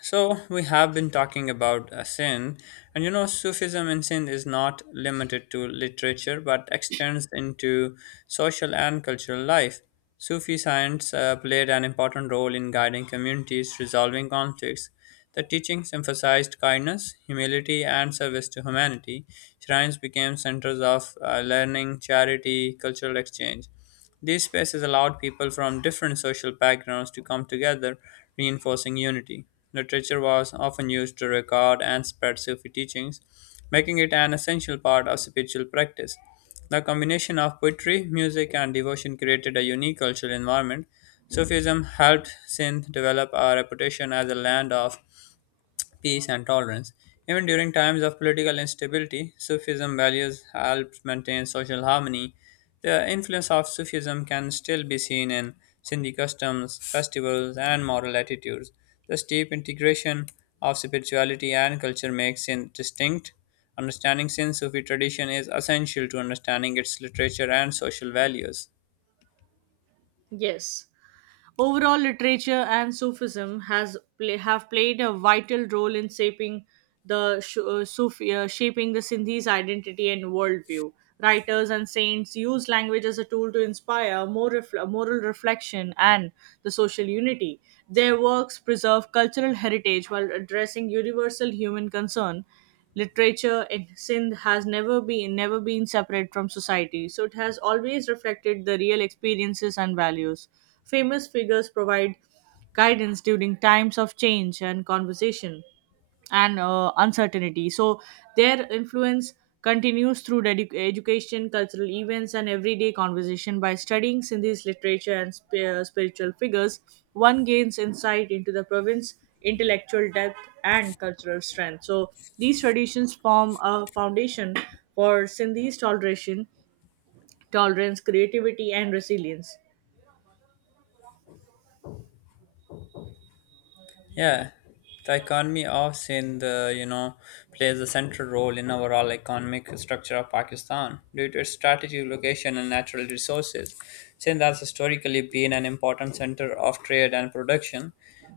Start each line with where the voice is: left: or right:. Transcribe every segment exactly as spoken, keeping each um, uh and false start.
left: So we have been talking about uh, sin, and you know, Sufism and sin is not limited to literature but extends into social and cultural life. Sufi science uh, played an important role in guiding communities, resolving conflicts. The teachings emphasized kindness, humility, and service to humanity. Shrines became centers of uh, learning, charity, cultural exchange. These spaces allowed people from different social backgrounds to come together, reinforcing unity. Literature was often used to record and spread Sufi teachings, making it an essential part of spiritual practice. The combination of poetry, music, and devotion created a unique cultural environment. Sufism helped Sindh develop a reputation as a land of peace and tolerance. Even during times of political instability, Sufism values helped maintain social harmony. The influence of Sufism can still be seen in Sindhi customs, festivals, and moral attitudes. The deep integration of spirituality and culture makes it distinct. Understanding Sindh Sufi tradition is essential to understanding its literature and social values.
right: Yes. Overall, literature and Sufism has play, have played a vital role in shaping the sh- uh, Sufi, uh, shaping the Sindhi's identity and worldview. Writers and saints use language as a tool to inspire more refl- moral reflection and the social unity. Their works preserve cultural heritage while addressing universal human concern. Literature in Sindh has never been never been separate from society, so it has always reflected the real experiences and values. Famous figures provide guidance during times of change and conversation and uh, uncertainty. So their influence continues through dedic education, cultural events, and everyday conversation. By studying Sindhi's literature and sp- uh, spiritual figures, one gains insight into the province's intellectual depth and cultural strength. So these traditions form a foundation for Sindhi's toleration, tolerance, creativity, and resilience.
left: Yeah, the economy of Sindh, uh, you know, plays a central role in overall economic structure of Pakistan due to its strategic location and natural resources. Sindh has historically been an important center of trade and production.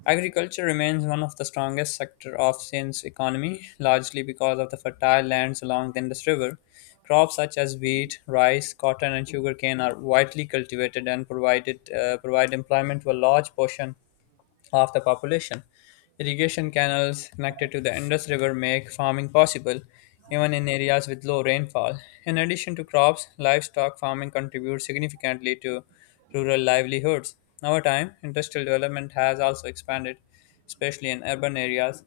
left: Agriculture remains one of the strongest sector of Sindh's economy, largely because of the fertile lands along the Indus River. Crops such as wheat, rice, cotton, and sugarcane are widely cultivated and provided uh, provide employment to a large portion of the population. Irrigation canals connected to the Indus River make farming possible, even in areas with low rainfall. In addition to crops, livestock farming contributes significantly to rural livelihoods. Over time, industrial development has also expanded, especially in urban areas.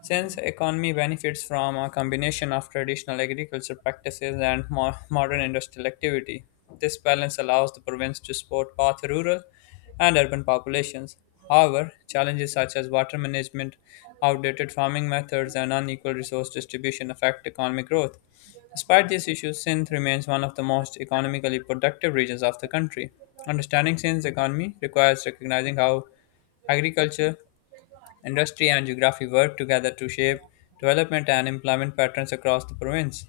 left: Since economy benefits from a combination of traditional agriculture practices and mo- modern industrial activity, this balance allows the province to support both rural and urban populations. However, challenges such as water management, outdated farming methods, and unequal resource distribution affect economic growth. Despite these issues, Sindh remains one of the most economically productive regions of the country. Understanding Sindh's economy requires recognizing how agriculture, industry, and geography work together to shape development and employment patterns across the province.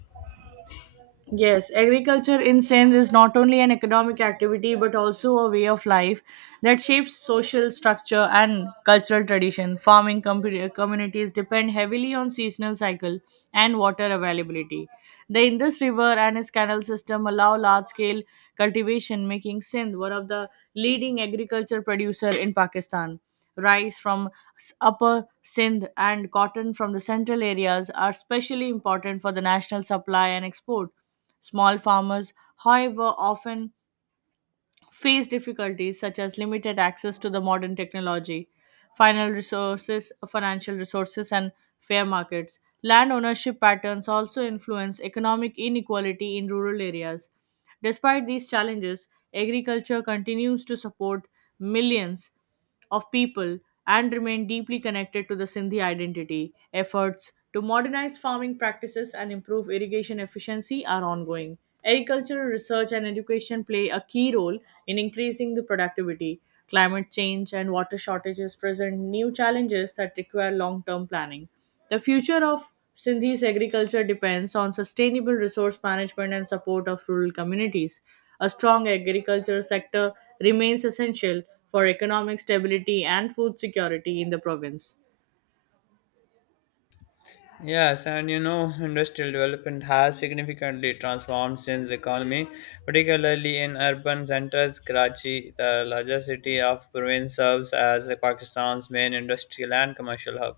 right: Yes, agriculture in Sindh is not only an economic activity but also a way of life that shapes social structure and cultural tradition. Farming com- communities depend heavily on seasonal cycle and water availability. The Indus River and its canal system allow large-scale cultivation, making Sindh one of the leading agriculture producer in Pakistan. Rice from s- upper Sindh and cotton from the central areas are especially important for the national supply and export. Small farmers, however, often face difficulties such as limited access to the modern technology, final resources, financial resources, and fair markets. Land ownership patterns also influence economic inequality in rural areas. Despite these challenges, agriculture continues to support millions of people and remain deeply connected to the Sindhi identity. Efforts to modernize farming practices and improve irrigation efficiency are ongoing. Agricultural research and education play a key role in increasing the productivity. Climate change and water shortages present new challenges that require long term planning. The future of Sindhi's agriculture depends on sustainable resource management and support of rural communities. A strong agriculture sector remains essential for economic stability and food security in the province.
left: Yes, and you know, industrial development has significantly transformed Sindh's economy, particularly in urban centers. Karachi, the largest city of province, serves as Pakistan's main industrial and commercial hub.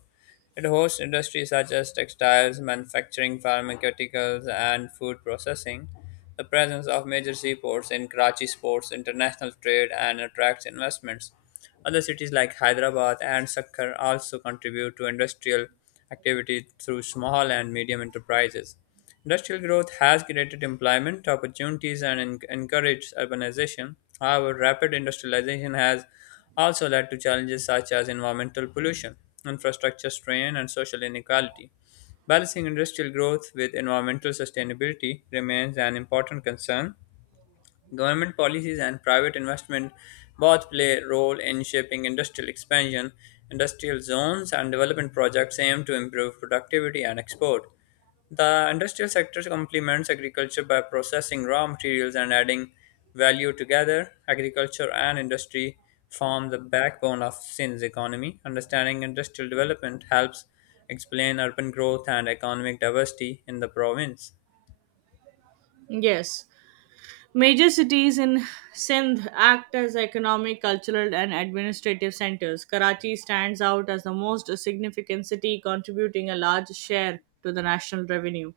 left: It hosts industries such as textiles, manufacturing, pharmaceuticals, and food processing. The presence of major seaports in Karachi supports international trade and attracts investments. Other cities like Hyderabad and Sakkar also contribute to industrial activity through small and medium enterprises. Industrial growth has created employment opportunities and en- encouraged urbanization. However, rapid industrialization has also led to challenges such as environmental pollution, infrastructure strain, and social inequality. Balancing industrial growth with environmental sustainability remains an important concern. Government policies and private investment both play a role in shaping industrial expansion. Industrial zones and development projects aim to improve productivity and export. The industrial sector complements agriculture by processing raw materials and adding value together. Agriculture and industry form the backbone of Sindh's economy. Understanding industrial development helps explain urban growth and economic diversity in the province.
right: Yes, major cities in Sindh act as economic, cultural, and administrative centers. Karachi stands out as the most significant city, contributing a large share to the national revenue.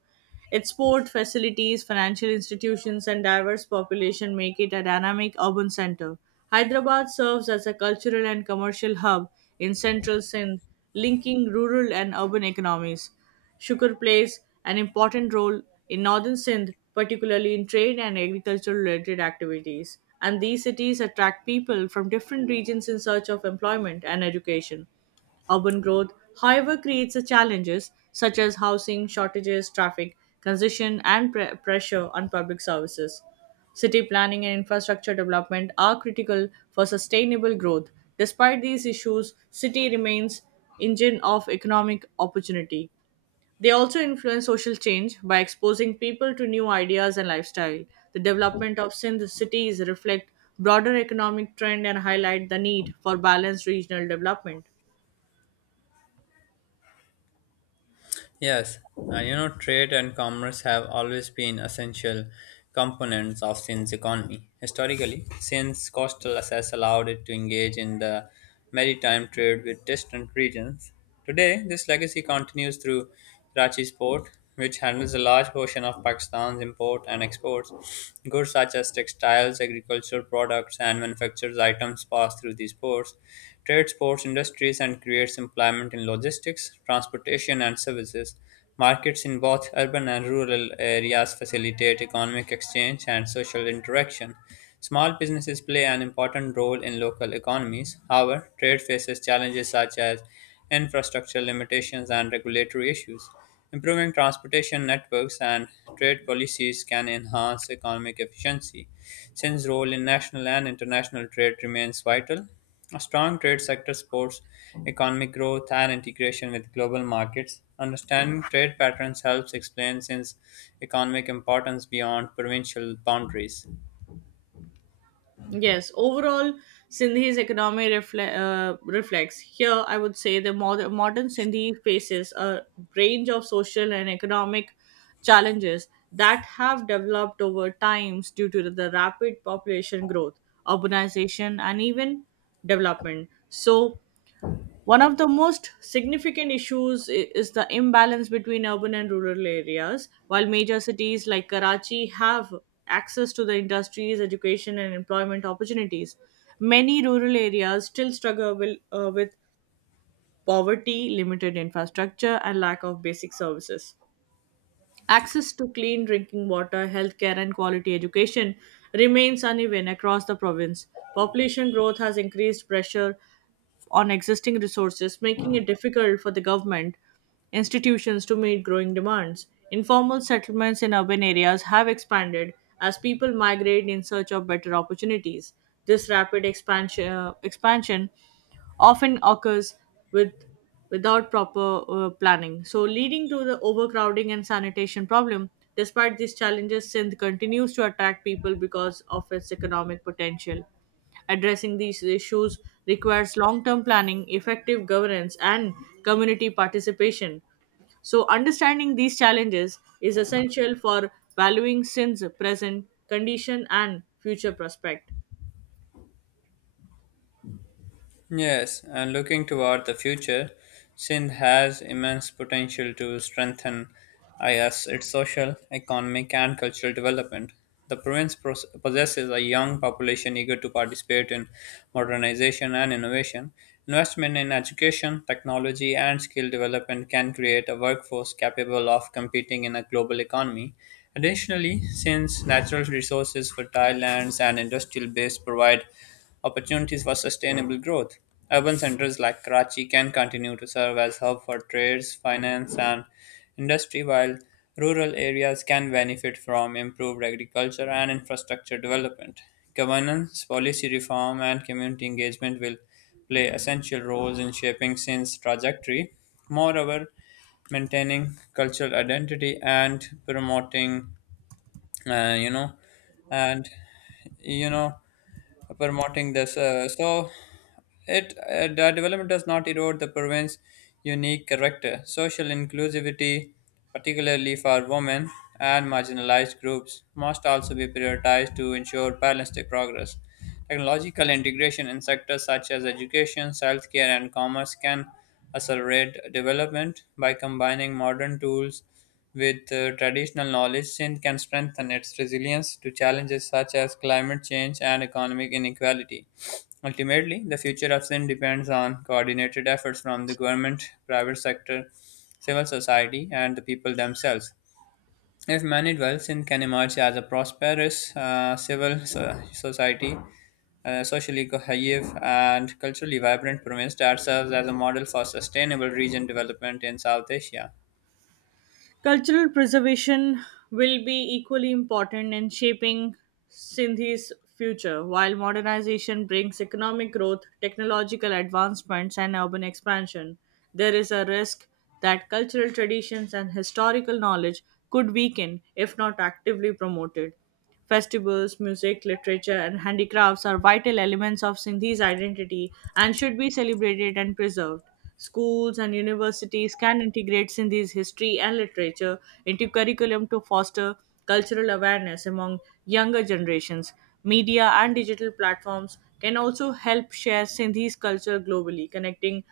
right: Its port facilities, financial institutions, and diverse population make it a dynamic urban center. Hyderabad serves as a cultural and commercial hub in central Sindh, linking rural and urban economies. Sugar plays an important role in northern Sindh, particularly in trade and agricultural related activities. And these cities attract people from different regions in search of employment and education. Urban growth, however, creates a challenges such as housing shortages, traffic congestion, and pre- pressure on public services. City planning and infrastructure development are critical for sustainable growth. Despite these issues, city remains engine of economic opportunity. They also influence social change by exposing people to new ideas and lifestyle. The development of synth cities reflect broader economic trend and highlight the need for balanced regional development.
left: Yes, uh, you know, trade and commerce have always been essential components of Sin's economy. Historically, Sin's coastal access allowed it to engage in the maritime trade with distant regions. Today, this legacy continues through Karachi Port, which handles a large portion of Pakistan's import and exports. Goods such as textiles, agricultural products, and manufactured items pass through these ports. Trade supports industries and creates employment in logistics, transportation, and services. Markets in both urban and rural areas facilitate economic exchange and social interaction. Small businesses play an important role in local economies. However, trade faces challenges such as infrastructure limitations and regulatory issues. Improving transportation networks and trade policies can enhance economic efficiency. Since role in national and international trade remains vital, a strong trade sector supports economic growth and integration with global markets. Understanding trade patterns helps explain Sin's economic importance beyond provincial boundaries.
right: Yes, overall, Sindhi's economy refle- uh, reflects. Here, I would say the mod- modern Sindhi faces a range of social and economic challenges that have developed over times due to the rapid population growth, urbanization, and even development. So, one of the most significant issues i- is the imbalance between urban and rural areas. While major cities like Karachi have access to the industries, education, and employment opportunities, many rural areas still struggle with, uh, with poverty, limited infrastructure, and lack of basic services. Access to clean drinking water, healthcare, and quality education remains uneven across the province. Population growth has increased pressure on existing resources, making it difficult for the government institutions to meet growing demands. Informal settlements in urban areas have expanded as people migrate in search of better opportunities. This rapid expansion, uh, expansion often occurs with without proper uh, planning so leading to the overcrowding and sanitation problem despite these challenges sindh continues to attract people because of its economic potential. Addressing these issues requires long term planning, effective governance, and community participation. So, understanding these challenges is essential for valuing sin's present condition and future prospect.
left: Yes, and looking toward the future, Sindh has immense potential to strengthen IS its social, economic, and cultural development. The province pos- possesses a young population eager to participate in modernization and innovation. Investment in education, technology, and skill development can create a workforce capable of competing in a global economy. Additionally, since natural resources, fertile lands, and industrial base provide opportunities for sustainable growth. Urban centers like Karachi can continue to serve as hub for trades, finance, and industry, while rural areas can benefit from improved agriculture and infrastructure development. Governance, policy reform, and community engagement will play essential roles in shaping Sindh's trajectory. Moreover, maintaining cultural identity and promoting uh, you know and you know promoting this uh, so it uh, the development does not erode the province's unique character, social inclusivity, particularly for women and marginalized groups, must also be prioritized to ensure balanced progress. Technological integration in sectors such as education, healthcare, and commerce can accelerate development by combining modern tools with uh, traditional knowledge. Sindh can strengthen its resilience to challenges such as climate change and economic inequality. Ultimately, the future of sin depends on coordinated efforts from the government, private sector, civil society, and the people themselves. If managed well, sin can emerge as a prosperous uh, civil so- society, uh, socially cohesive, and culturally vibrant province that serves as a model for sustainable region development in South Asia.
right: Cultural preservation will be equally important in shaping Sindhi's future, while modernization brings economic growth, technological advancements, and urban expansion. There is a risk that cultural traditions and historical knowledge could weaken if not actively promoted. Festivals, music, literature, and handicrafts are vital elements of Sindhi's identity and should be celebrated and preserved. Schools and universities can integrate Sindhi's history and literature into curriculum to foster cultural awareness among younger generations. Media and digital platforms can also help share Sindhi's culture globally, connecting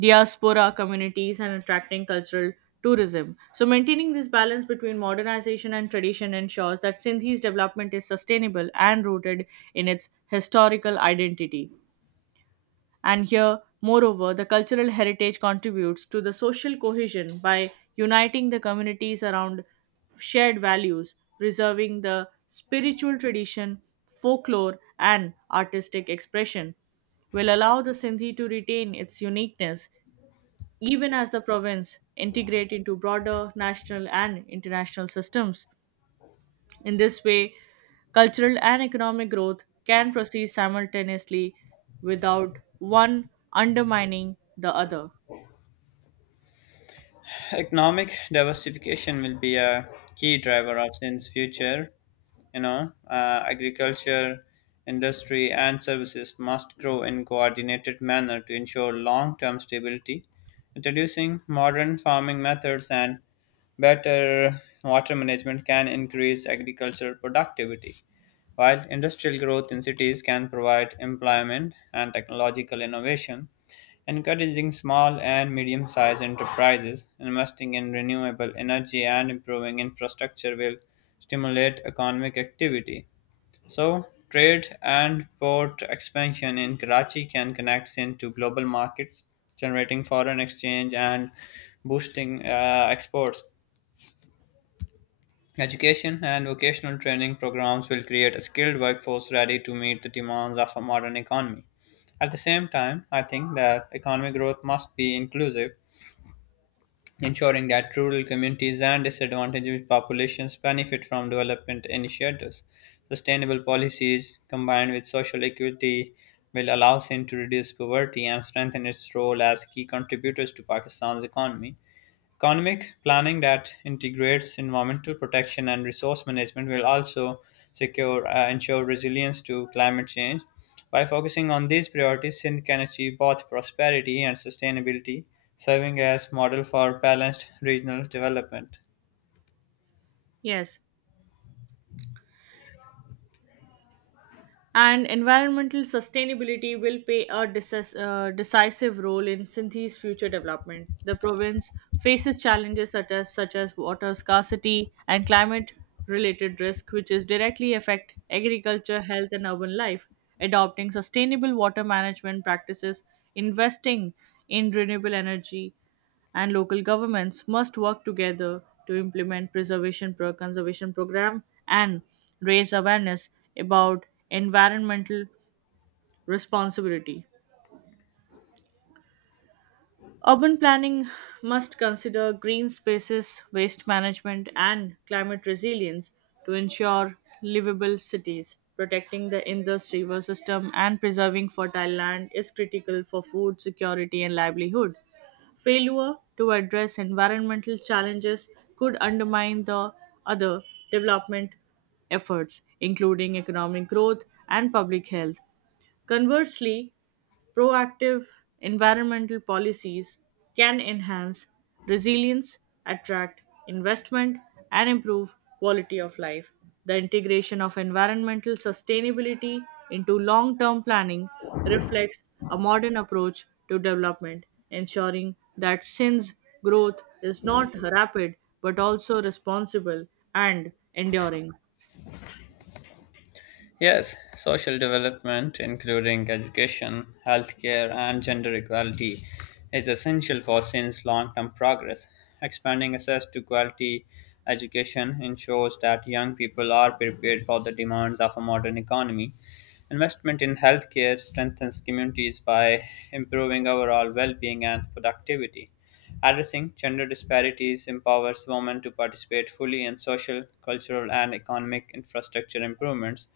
right: diaspora communities and attracting cultural tourism. So, maintaining this balance between modernization and tradition ensures that Sindhi's development is sustainable and rooted in its historical identity. And here, moreover, the cultural heritage contributes to the social cohesion by uniting the communities around shared values, preserving the spiritual tradition, folklore, and artistic expression will allow the Sindhi to retain its uniqueness even as the province integrate into broader national and international systems. In this way, cultural and economic growth can proceed simultaneously without one undermining the other.
left: Economic diversification will be a key driver of sin's future. You know, uh, agriculture, industry, and services must grow in coordinated manner to ensure long-term stability. Introducing modern farming methods and better water management can increase agricultural productivity, while industrial growth in cities can provide employment and technological innovation. Encouraging small and medium sized enterprises, investing in renewable energy, and improving infrastructure will stimulate economic activity. So, trade and port expansion in Karachi can connect Sindh to global markets, generating foreign exchange and boosting uh, exports. Education and vocational training programs will create a skilled workforce ready to meet the demands of a modern economy. At the same time, I think that economic growth must be inclusive ensuring that rural communities and disadvantaged populations benefit from development initiatives. Sustainable policies combined with social equity will allow Sindh to reduce poverty and strengthen its role as key contributors to Pakistan's economy. Economic planning that integrates environmental protection and resource management will also secure uh, ensure resilience to climate change. By focusing on these priorities, Sindh can achieve both prosperity and sustainability, serving as model for balanced regional development.
right: Yes, and environmental sustainability will play a decis- uh, decisive role in Sindhi's future development. The province faces challenges such as, such as water scarcity and climate related risk, which is directly affect agriculture, health, and urban life. Adopting sustainable water management practices, investing in renewable energy, and local governments must work together to implement preservation pro- conservation program and raise awareness about environmental responsibility urban planning must consider green spaces waste management and climate resilience to ensure livable cities protecting the indus river system and preserving fertile land is critical for food security and livelihood. Failure to address environmental challenges could undermine the other development efforts, including economic growth and public health. Conversely, proactive environmental policies can enhance resilience, attract investment, and improve quality of life. The integration of environmental sustainability into long term planning reflects a modern approach to development, ensuring that since growth is not rapid but also responsible and enduring.
left: Yes, social development, including education, healthcare, and gender equality, is essential for Sin's long term progress. Expanding access to quality education ensures that young people are prepared for the demands of a modern economy. Investment in healthcare strengthens communities by improving overall well being and productivity. Addressing gender disparities empowers women to participate fully in social, cultural, and economic infrastructure improvements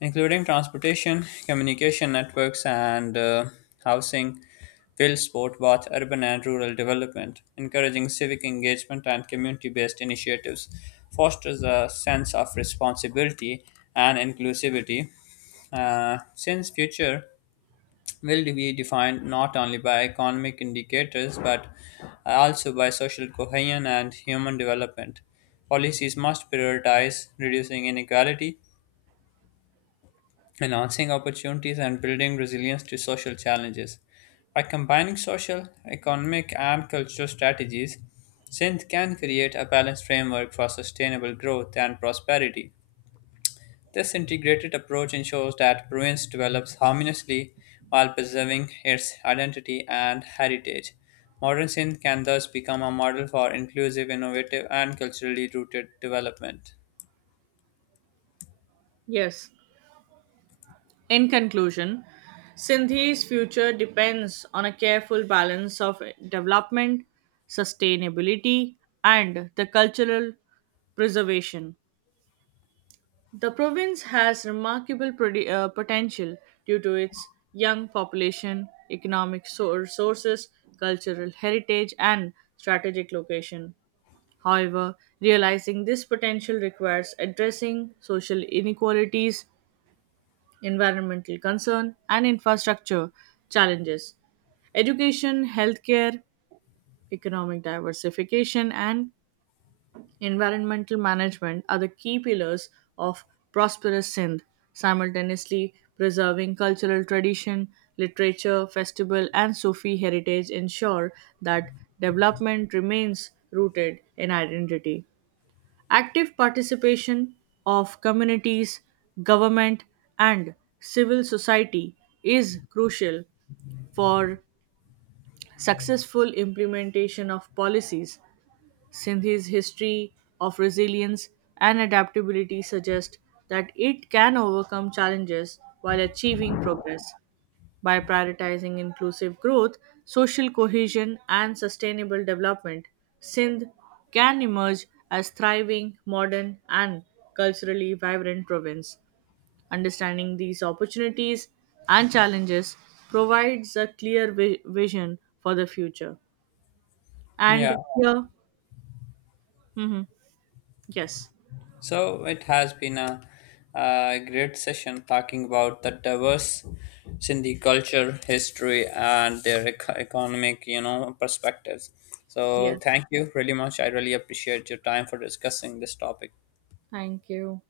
left: including transportation, communication networks, and uh, housing, will support both urban and rural development, encouraging civic engagement and community based initiatives, fosters a sense of responsibility and inclusivity. Uh, since future will be defined not only by economic indicators but also by social cohesion and human development, policies must prioritize reducing inequality enhancing opportunities and building resilience to social challenges. By combining social, economic, and cultural strategies, Sindh can create a balanced framework for sustainable growth and prosperity. This integrated approach ensures that province develops harmoniously while preserving its identity and heritage. Modern Sindh can thus become a model for inclusive, innovative, and culturally rooted development.
right: Yes, in conclusion, Sindhi's future depends on a careful balance of development, sustainability, and the cultural preservation. The province has remarkable produ- uh, potential due to its young population, economic so- resources, cultural heritage, and strategic location. However, realizing this potential requires addressing social inequalities, environmental concern, and infrastructure challenges. Education, healthcare, economic diversification, and environmental management are the key pillars of prosperous Sindh, simultaneously preserving cultural tradition, literature, festival, and Sufi heritage ensure that development remains rooted in identity. Active participation of communities, government, and civil society is crucial for successful implementation of policies, since his history of resilience and adaptability suggests that it can overcome challenges while achieving progress. By prioritizing inclusive growth, social cohesion, and sustainable development, Sindh can emerge as thriving, modern, and culturally vibrant province. Understanding these opportunities and challenges provides a clear vi- vision for the future.
left: Yeah,
right: And here, mhm, yes,
left: so it has been a, uh great session talking about the diverse Sindhi culture, history, and their eco- economic, you know, perspectives. So
right: yes.
left: thank you really much. I really appreciate your time for discussing this topic.
right: Thank you.